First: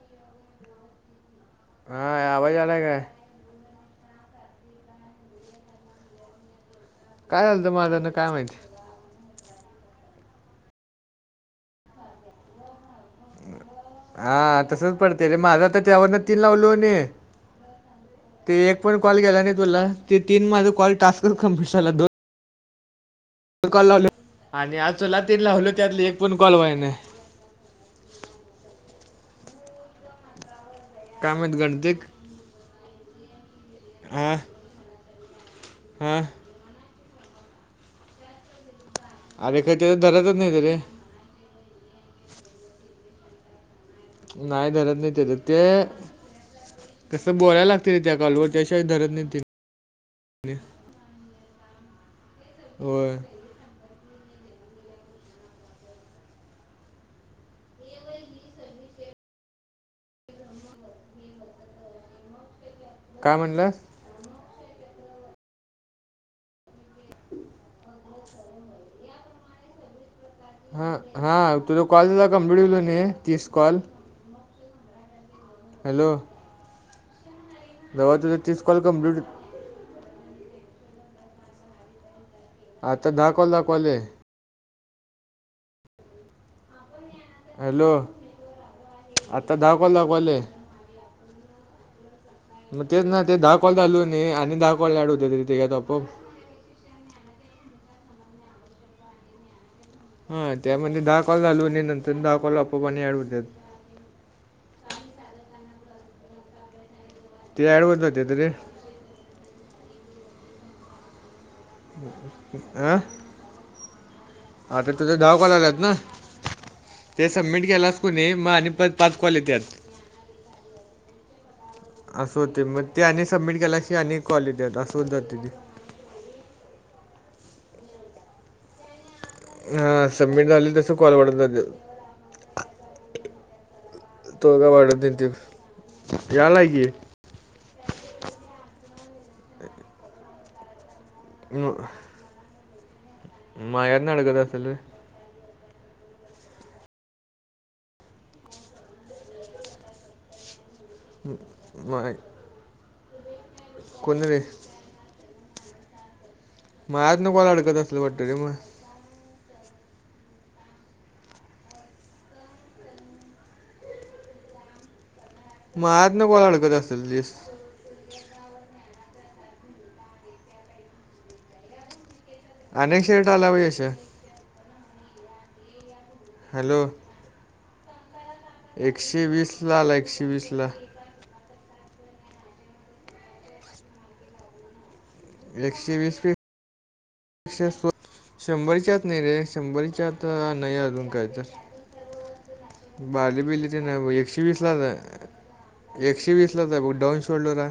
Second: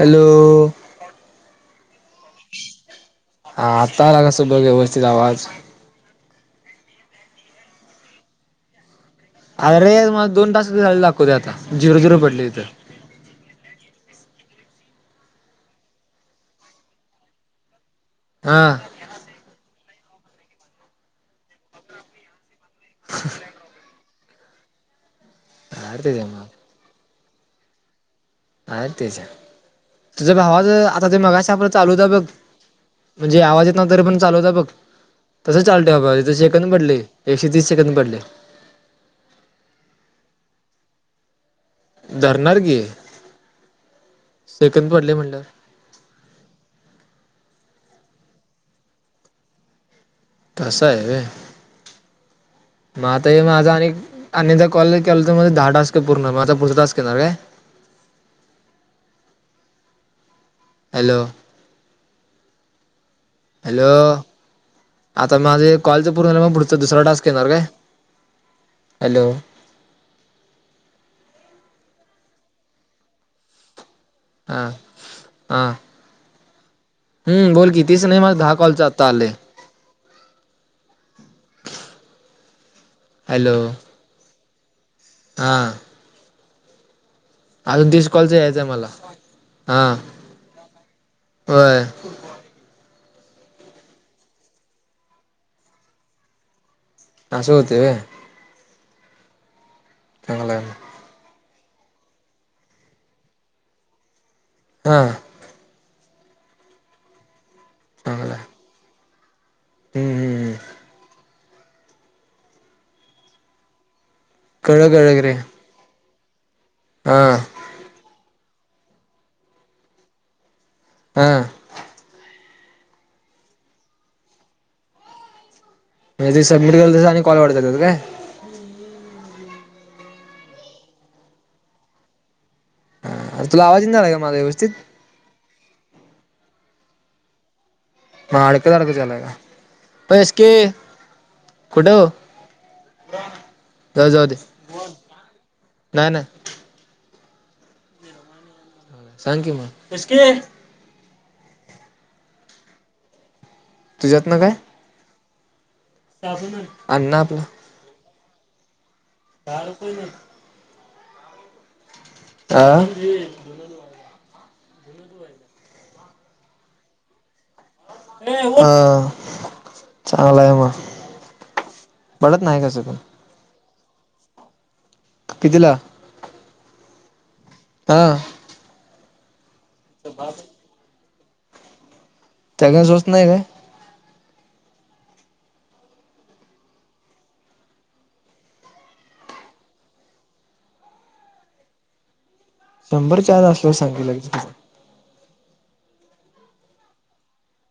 Hello हा आवाज आलाय काय हा आता आला कसं बघ व्यवस्थित आवाज काय झालत माझंना काय माहिती अरे रे मला दोन तास झाले दाखवते आता जीरो जिरो पडली तिथं हा तसच पडते रे माझं आ तर त्यावरना तीन लावलो हो ते हा एक पण कॉल केला नाही तुला ते तीन माझा कॉल टास्क कमप्लीट झाला दोन अ कॉल लावल आणि आज चोला त लावल त्यातलं अरे एक त्याच्या पण मग कॉल व्हायने अर तेच तुझ भावाच आता ते काय मगाशी माहित आपलं गणतिक चालूत बघ म्हणजे आवाज येत ना तरी पण हा चालू होता बघ तस हा चालतेजे तसे शकन पडले एकशे तीस सेकंद पडले अरेखर त्याच्या धराचच नाही त रे धरणार गी नाही धरत नाही त तर म्हटलं ते कस बोलायला लागते र त्या कालवर त्याशिय धरत नाही त तसं आहे होय मता हे माझा आणि आणिदा कॉल केला तर मध्ये दहा तासक पूर्णार माझता पुढचा तासक करणार काय ह हॅलो काय म्हणलास हॅलो आता माझे कॉलच पूर्ण झाला म पुढ तर दुसरा टास्क येणार काय हॅलो हा हा तुझ कॉलला कमप्लीट होल नाही तीस कॉल हा हा हॅलो हम् बोल कि तीच जवळ नाही माझ तुझे दहा तीस कॉलच कॉल आता कम्प्लीट आले आता दाखव हॅलो द कवाले हां हॅलो अजून दिश कॉलच यायचं आहे मला आता दहा हा कॉल दाखवाले होय मग तेच ना ते दहा कोल चालू आणि दहा कोल लाड होते तिथेघता आपप हां सो होतेय चांगलं हा आहे मग त्यामध्ये दहा कॉल झालू आणि नंतर दहा कॉल आपोप आणि आडवतात हा ती ॲडवस होते त रे हम् हम अं कळलं आता तुझ, कळलं की रे दहा कॉल आलात ना ते हां सबमिट केलं अस कोुणी म आणि पाच कॉल येत हा असं होते मग ते अ सबमिट केल्याशीि अ कॉल य त असं होतातते ती म्ह ते सबमिट करलस आणि कॉलढत काय हा समिट झाले तसं कोलवड अरे तुला आवाज येईना झालाय माझा तो का व्यवस्थित? वाढत ते यालाय की मडक तडक चला पक म माय्या जाऊ जाऊ दे नडकत असल र नाही नाही सांग कि मसकी ् मग तुझ्यात ना काय तजून मलाज न कोललाडकत असली पटरी मग काळ कोय नाही आ म आज न कोोला अडकत असेल दिस हह चांगला आहे मग पडत नाही कसं पण अनेक शरट आला व यश कितीला हॅलो हा एकशे वीस ला आला एकशे वीस ला त्या कायच होत नाही काय एकशे वीस फी शंभरच्याच नाही रे शंभरीच्यात नाही अजून काय तर शंभरच्या बारली आत बिले असल्यावर ते ना सांगते लगेच एकशे वीसलात एकशे वीस लाच बु डाऊन शोल्डर ह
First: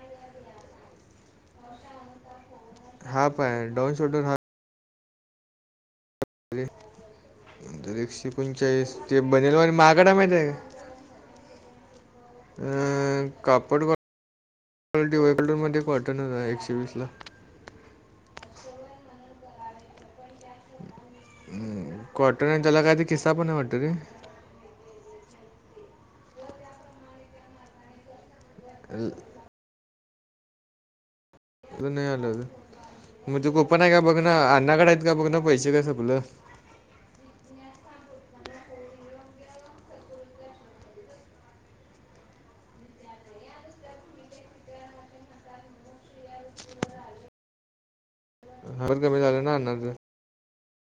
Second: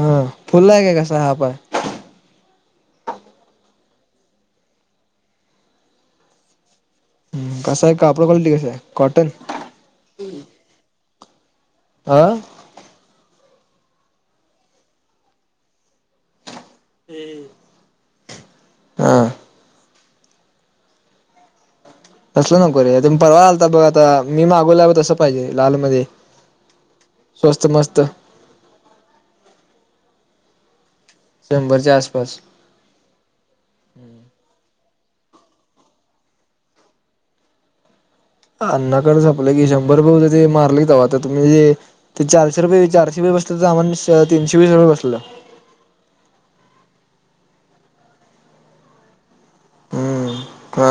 हा फुल ला आहे काय कसा, हाफ हाय हा प डन शोडर हा कसा आहे अर कापड एकशे क्वालिटी कसा आहे पंचाळीस ते कॉटन बनेल मागाडा माहित आहे का आह अ कापड क वर मध्ये कॉटन हो एकशे वीस ला हा ह हम्म तसल नको र तु परवा आलता बघ आता मी मागवल्यावर तसं पाहिजे लाल मध्ये स्वस्त मस्त अ त शंभरच्या नाही आसपास आलं मगजे कोपन आहे का बघ ना अण्णाकड आहेत का बघ ना पैसे काय सपलं अण्नाकडेंपलं की शंभर रुपये हो ते मारले का आता तुम्ही जे ते चारशे रुपये चारशे रुपयेस तर आमण तीनशे वीस रुपये बसलं हर कमी झालं ना अ हम्म हा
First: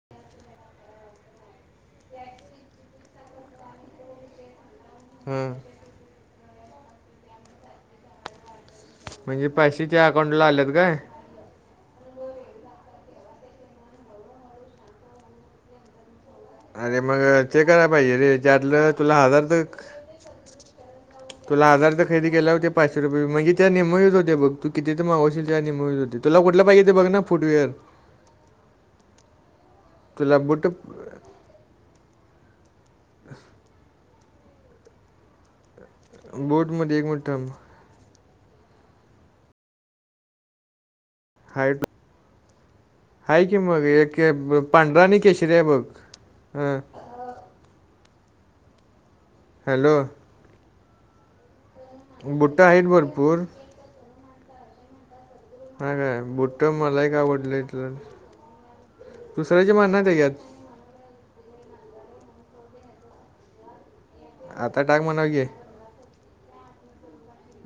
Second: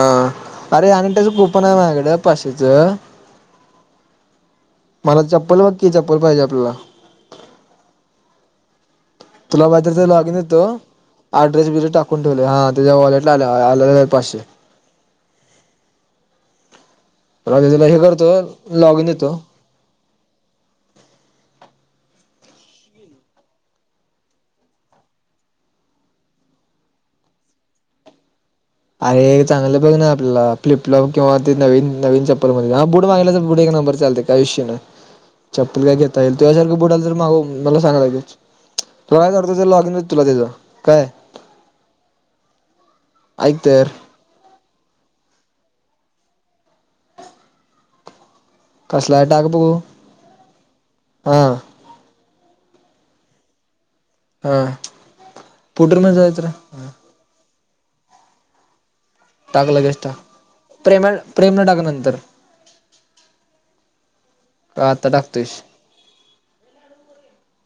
अरे आणि त्याच कुपन आहे माझकडं पाचशे च मला हा चप्पल वगकी चप्पल पाहिजे आपल्याला म्हणजे तुला पैसे बाजर त्या जा आगेन अकाउंटला येतो आलेत काय अड्रेस बिगरेस टाकून ठेवले हां त्याच्या वॉलेटला आ आले पाचशे अरे मग ते राजा तला करायला हे पाहिजे करतो रे त्यातलं लॉगिन तुला येतो हजार तर तुला आजार तर खरेदी केला होते पाचशे रुपये म्हजे त्या निमहीच होते बघ तू किती तर मागवशील त्या निेमही होते तुला कुठ पाहिजेते बघ ना फुटवेअर अरे चांगले बघ ना तुला आपल्याला बूट फ्लिपलॉप किंवा ते नवीन नवीन चप हा बुडगयला तर बुड नंबर चालतेयुष्या नाही चप्ल का घेता येईल त्यावसारखं बूटमध्ये बुडाल एक तर मिनिट माग थांब मला चांगेच तुला कायचवडत लॉग इन तुला त्याचं काय हाड आहेा की ऐक मग तर एक पांढरा आणि केशरी आहे मग अं कसला टाक बघू हॅलो हा बुट्टा आहेत भरपूर हा ह काय बुट्ट मला एक का आवडल इतलं टाकलं गेस ट प्रेम प्रेम न टाक नंतर आता का टडाग म्हणाव घे टाकतोयस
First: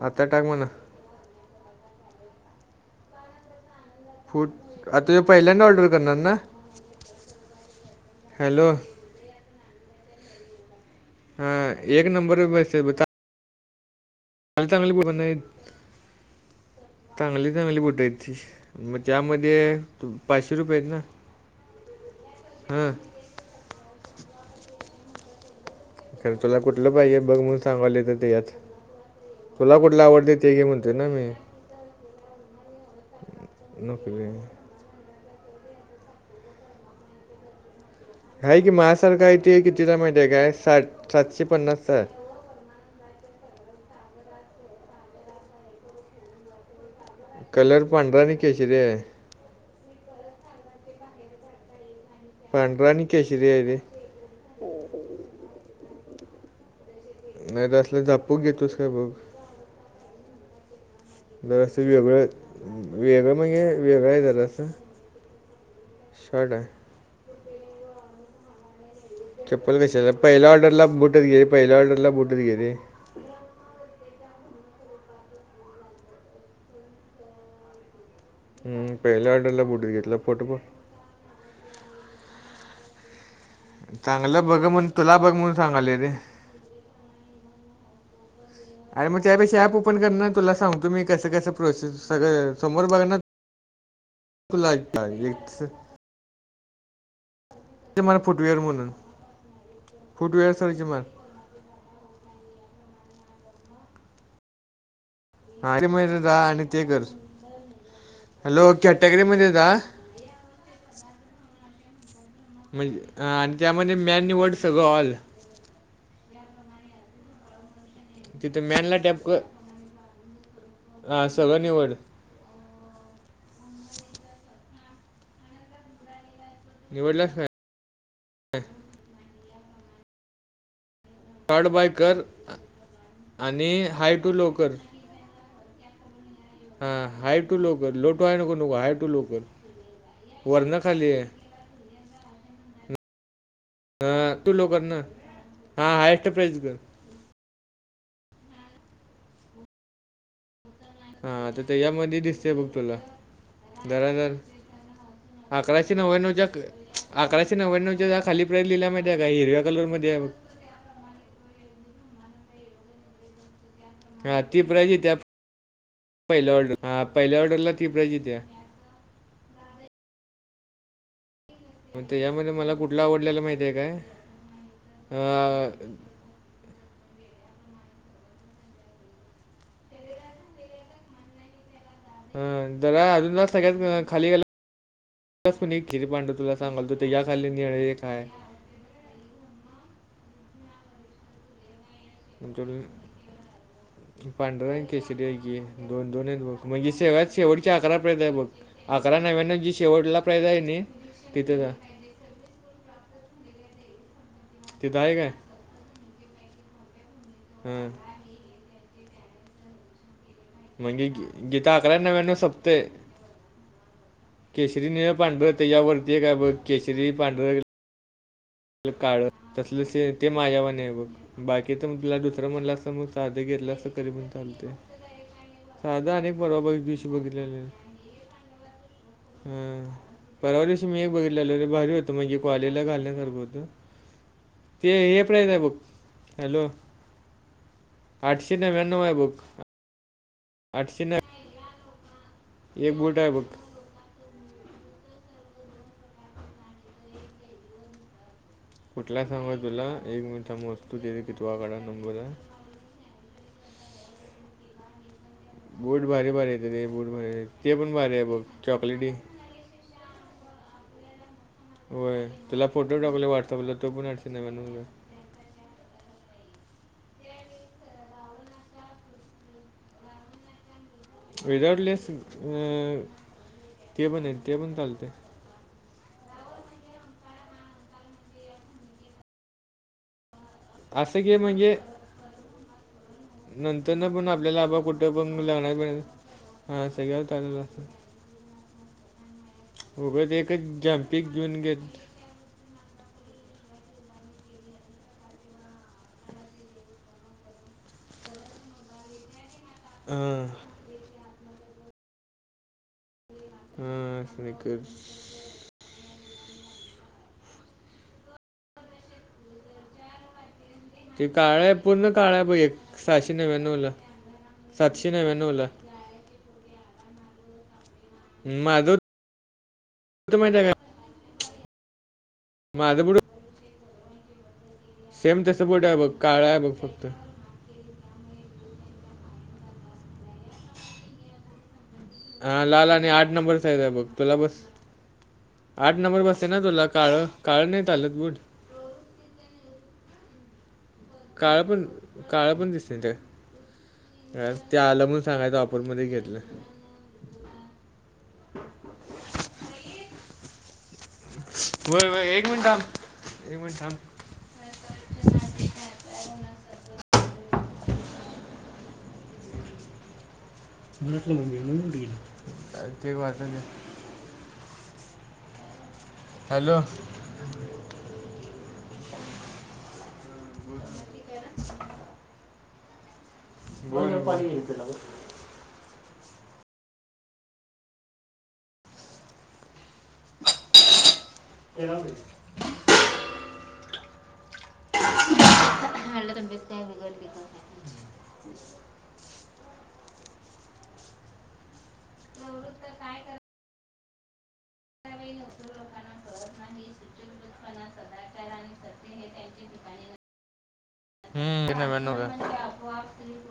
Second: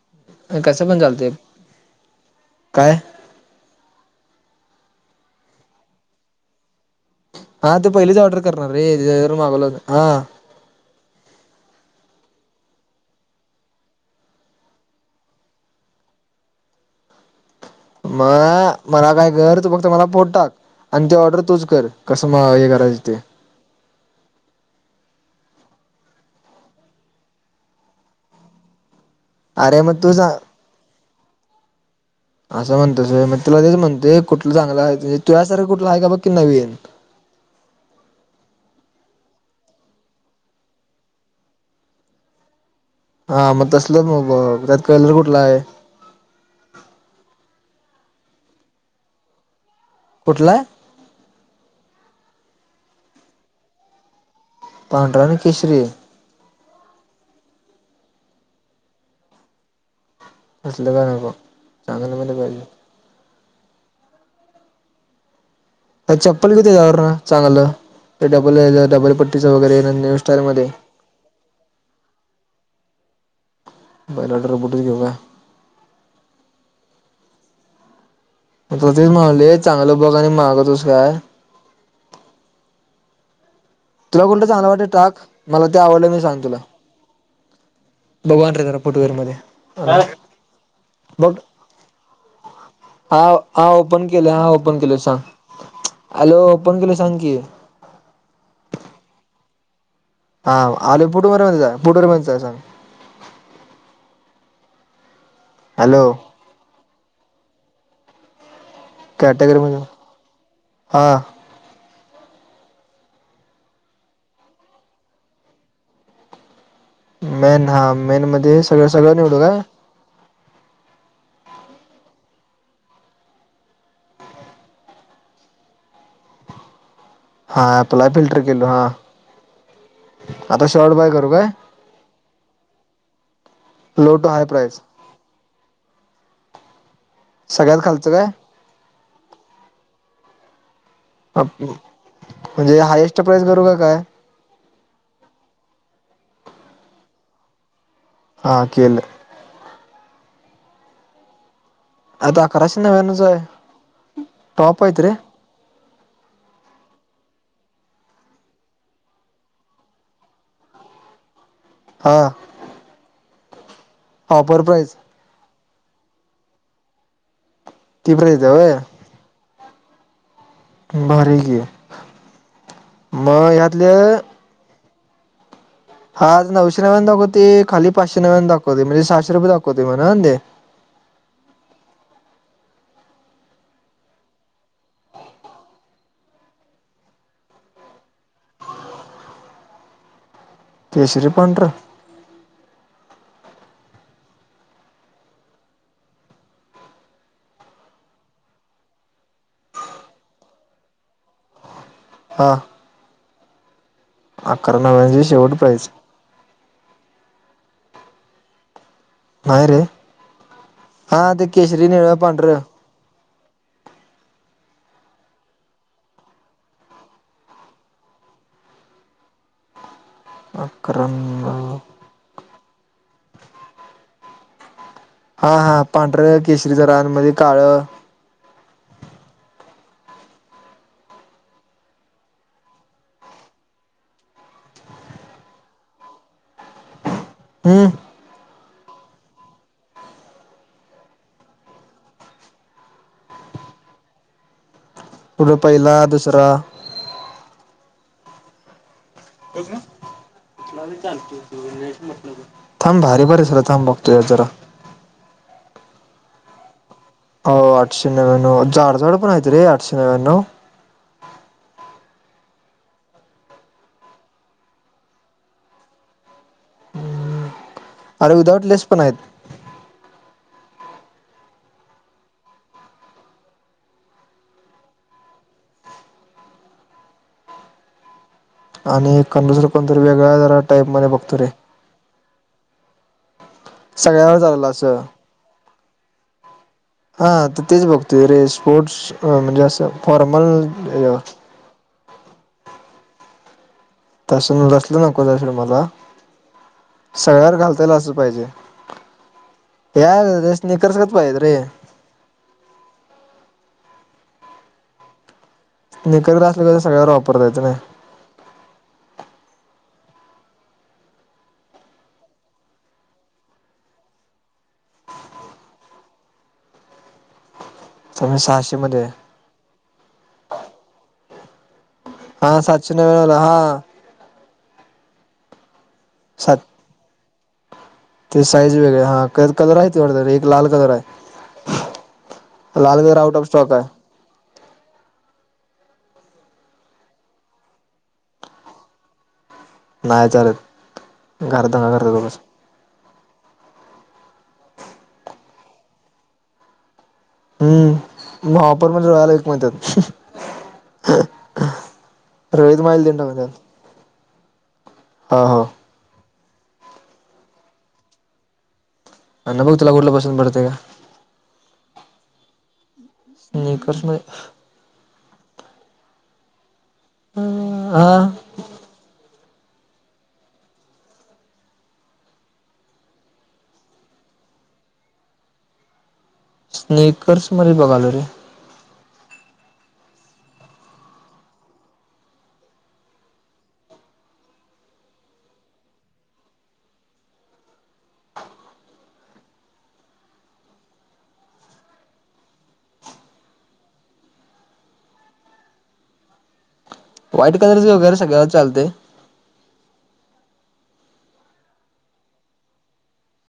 आता टाक म्हणा कस पण चालत काय फूट आता तुझ पहिल्यांदा ऑर्डर करणार ना हा ते पहिलीच ऑर्डर हॅलो करणार रे मागला हो हा हा एक नंबर पे वैसे ब. ांग चांगली ब चांगली चांगली बट मग मला काय कर तू त्यामध्ये फक्त मला फोट टाक पाचशे रुपये आहेत ना आणि ते ऑर्डर तूच कर कसं मग हे हा. करायचं ते खरं तुला कुठलं पाहिे बघ मण सांगाले तर ते यात. तुला अरे मग कुठले तू आवडते ते सांग गे म्हणते ना मी. असं म्हणत स मग तला तेच म्हणतेय नोकरी कुठलं चांगलं आहे तु्यासारखं कुठलं आहे का बघ की नवीन. हा की माझासारखा आहेेत आहे कितीिला माहिती आहे काय साठ सातशे पन्नास स हा मग तसलच मग त्यात कलर कुठला आहे. कलर पणरानी केचर कुठला? पडराणी केशरी आहेर. पांड्रा ना केशरी. नाही त असलं झापू घेतोस काय बघ. अससलं काण. तरर असं वेगळं वेगळं म्हणजे वेगळं आहे जर असं. चप्पल किती त्यावर ना चांगलं ते डबल डबल.. पट्टीचं चप्पल वगैरे कशा न्यू पहिल्या स्टाईलमध्ये ऑर्डरला बुटच गेले पहिल्या ऑर्डरला बुटच गेलेे.. बयलाडर र बोटर घ हो का.. हम्म, तेच पहिल्या म्हगले ऑर्डरला बुटच चांगलं घेतला बघा आणि फोटो बघ महागं तुस काय. तुला कोणत चांगलं च बघ अनव वाटते म्हणून तुला टाक बघ म्हणून मला ते सांगाले रे आवडलं मी सांग तुला.. भगवान र. अर मग त्यापेशी ऍप ओपन करणार ना तुला सांग तुम्ही कसं बघ कसं प्रोसेस सगळं समोर बघाणार. हा हा ओपन केलं हा ओपन केलं सांग हॅलो ओपन केलं सांग की.. मला फुटवेअर म्हणून. फुटवेअर हा सर्च मार आले पुटुबमध्येध्येच आहे पुुटुमध्येच आहे सांग.. हा म हॅलो जा आणि ते कर हॅलो कॅटेगरी मध्ये जा हां. म्हणजे आणि त्यामध्ये मॅन वड सगळं ऑल. मेन हा मेन तिथे मध्ये सगळं मॅनला सगळं निवडू का. हां सगळं निवड. निवडला. हा ला फिल्टर केल हा आता शॉर्ट बाय करू. काय ारड बाय कर आणि हाय टू लो कर.. हा हाय टू सगळ्यात लोकरल खालचं लोटू आहे काय नको नको हाय टू लोकरल वर न खाली आहे. अ म्हणजे हायएस्ट प्राइस करू का काय. ह तू लवकर ना हा हायस्ट प्राज कर.. हा केले. हा तर त्याच्यामध्ये आता दिसतेय बुक अकराशे तुला नव्याण्णवच आहे जरा जर.. टॉप आहेत रे आकराशीी ना होयन जक.. अकराशे नव्याण्णवच्या खाली प्राईज लिहिल्यामध्ये आहे का हिर्या कलरमध्येध्ये.. हां. हा ती ऑफर प्राज प्राईस येत पहि ऑर्डर हा पहिल्या ऑर्डरला. ती प्राईज तीब्र येत्या यव. भरे घ. मग यामध्ये मला कुठला आवडलेला माहिती आहे काय अ हा आ नऊशेव्या दाखवते खाली पाचशेव्याने दाखव म्हणजे सहाशे रुपय दाखवते म्हणा ते.. ह जरा अजून सगळ्यात खाली गे.. पण एक खिरीपांडू तुला सांगालत या खाली निर्णय काय.. केसरी पडर.. म्हमच्या पांढरा केसरी आहेक आहे. दोन दोन आहेत बघ, म्हणजे सगळ्यात शेवटच्या अकरा पर्यंत आहे बघ. अकरा नव्याण्णव जी शेवटला प्राईज आहे ना तिथे जा. हां अकरा तिथं आहे नव्व्यान्नवची काय शेवट प्राईज. हम्म् नाही रे. मग घे की. हा ते जिथं केशरी अकरा निळं नव्यानव पांढरं सपतय केसरी, निळं, पांढरं त्याच्या वरती एक आहे बघ, केशरी, पांढरं काळं, तसलं ते माझ्यावानी आहे बघ, अकरा बाकी नव्याण्णव तर तुला दुसरं म्हणला समज साधं घेतल असतं तरी पण चालते. हा हा साधं आणि पांढरं परवा बघ केशरी एक जरा आणि दिवशी मध्ये बघितलेली. काळं हा, परवा दिवशी मी एक बघितलेलोे रे भारी होतं, म्हणजे कॉलेजला घालण्यासारखं हो ते हे प्राईज आहे बघ, हॅलो! हम्म आठशे नव्याण्णव आहे बघ. आठशे नव्व्य एक बूट आहे बघ पुढं पहिला, दुसरा [unintelligible] कुठलाय सांगू काय तुला, एक मिनिट थांब बघू दे कितवा गड्या नंबर आहे. थांब, भारी भारी [unintelligible] थांब बघतोया जरा. बूट भारी भारी आहेत, ते बूट भारी हो ते पण आठशे भारी आहे बघ, नव्याण्णव जाड चॉकलेटी जाड पण आहेत रे आठशे नऊ होय, तुला फोटो टाकले व्हॉट्सअपल तो पण आठशे नव्व्यान्नव ला हाय. [unintelligible] अरे विदाऊट लेस पण आहेत. विदाउट लेस, अ ते पण आहे ते पण चालते. आणि एखाद जरा पण तर वेगळा जरा टाईपमध्ये असं घे बघतो रे म्हणजे, नंतर ना पण सगळ्यावर आपल्याला चाललं आबा असं कुठं पण लग्नात बिगणात हा तर तेच बघतोय रे, स्पोर्ट्स अ म्हणजे असं उगाच फॉर्मल एकच [unintelligible] तस तसलं नको [unintelligible] मला. सगळ्यात घालता येईल असं पाहिजे, हां यास स्निकर्सगत पाहिजेत रे. हा, स्निकर्स स्निकर्स जर असल्यावर सगळ्यावर वापरता येतं ना. ते काळं आहे पूर्ण काळं आहे ब एक, सहाशे नव्याण्णवला सातशे नव्याण्णवला. तर मी सहाशे माझं मध्ये आहे तु माहितीय का हा सातशे माझं बुड नव्यानवला हा. सेम तर बूट आहे बघ, काळा आहे बघ फक्त. त्याज साईज वेगळं आहे, हा कलर आहे तेवढा एक लाल कलर आहे. हा लाल आणि कलर आठ out of number stock size आहे बघ, तुला बस आठ नंबर बसते ना तुला काळं, काळं नाही चालत बूट? नाय चालत. काळं घर पण, दंगा करतात उगाच काळं पण दिसतात त्यात. ते आलं म्हणून सांगायचं, ऑफरमध्ये घेतलं. हम्म, मग ऑफरमध्ये राहिला ये की म्हणत्यात. व्हय व्हय, एक मिनिट थांब, रोळीत माईल देऊन एक मिनिट थांब. हा हा. अण्णा बघ तुला कुठला पसंत पडतंय का? मटला मम येणा मुला स्कृष्ण हॅलो ह हा पाहि स्नेकर्स मध्ये बघाल रे ए व व्यतप ज का काय कर ो प्रना प्र मागे व्हाईट कलर वैरे सग्याला चालते हम्म क मॅनू का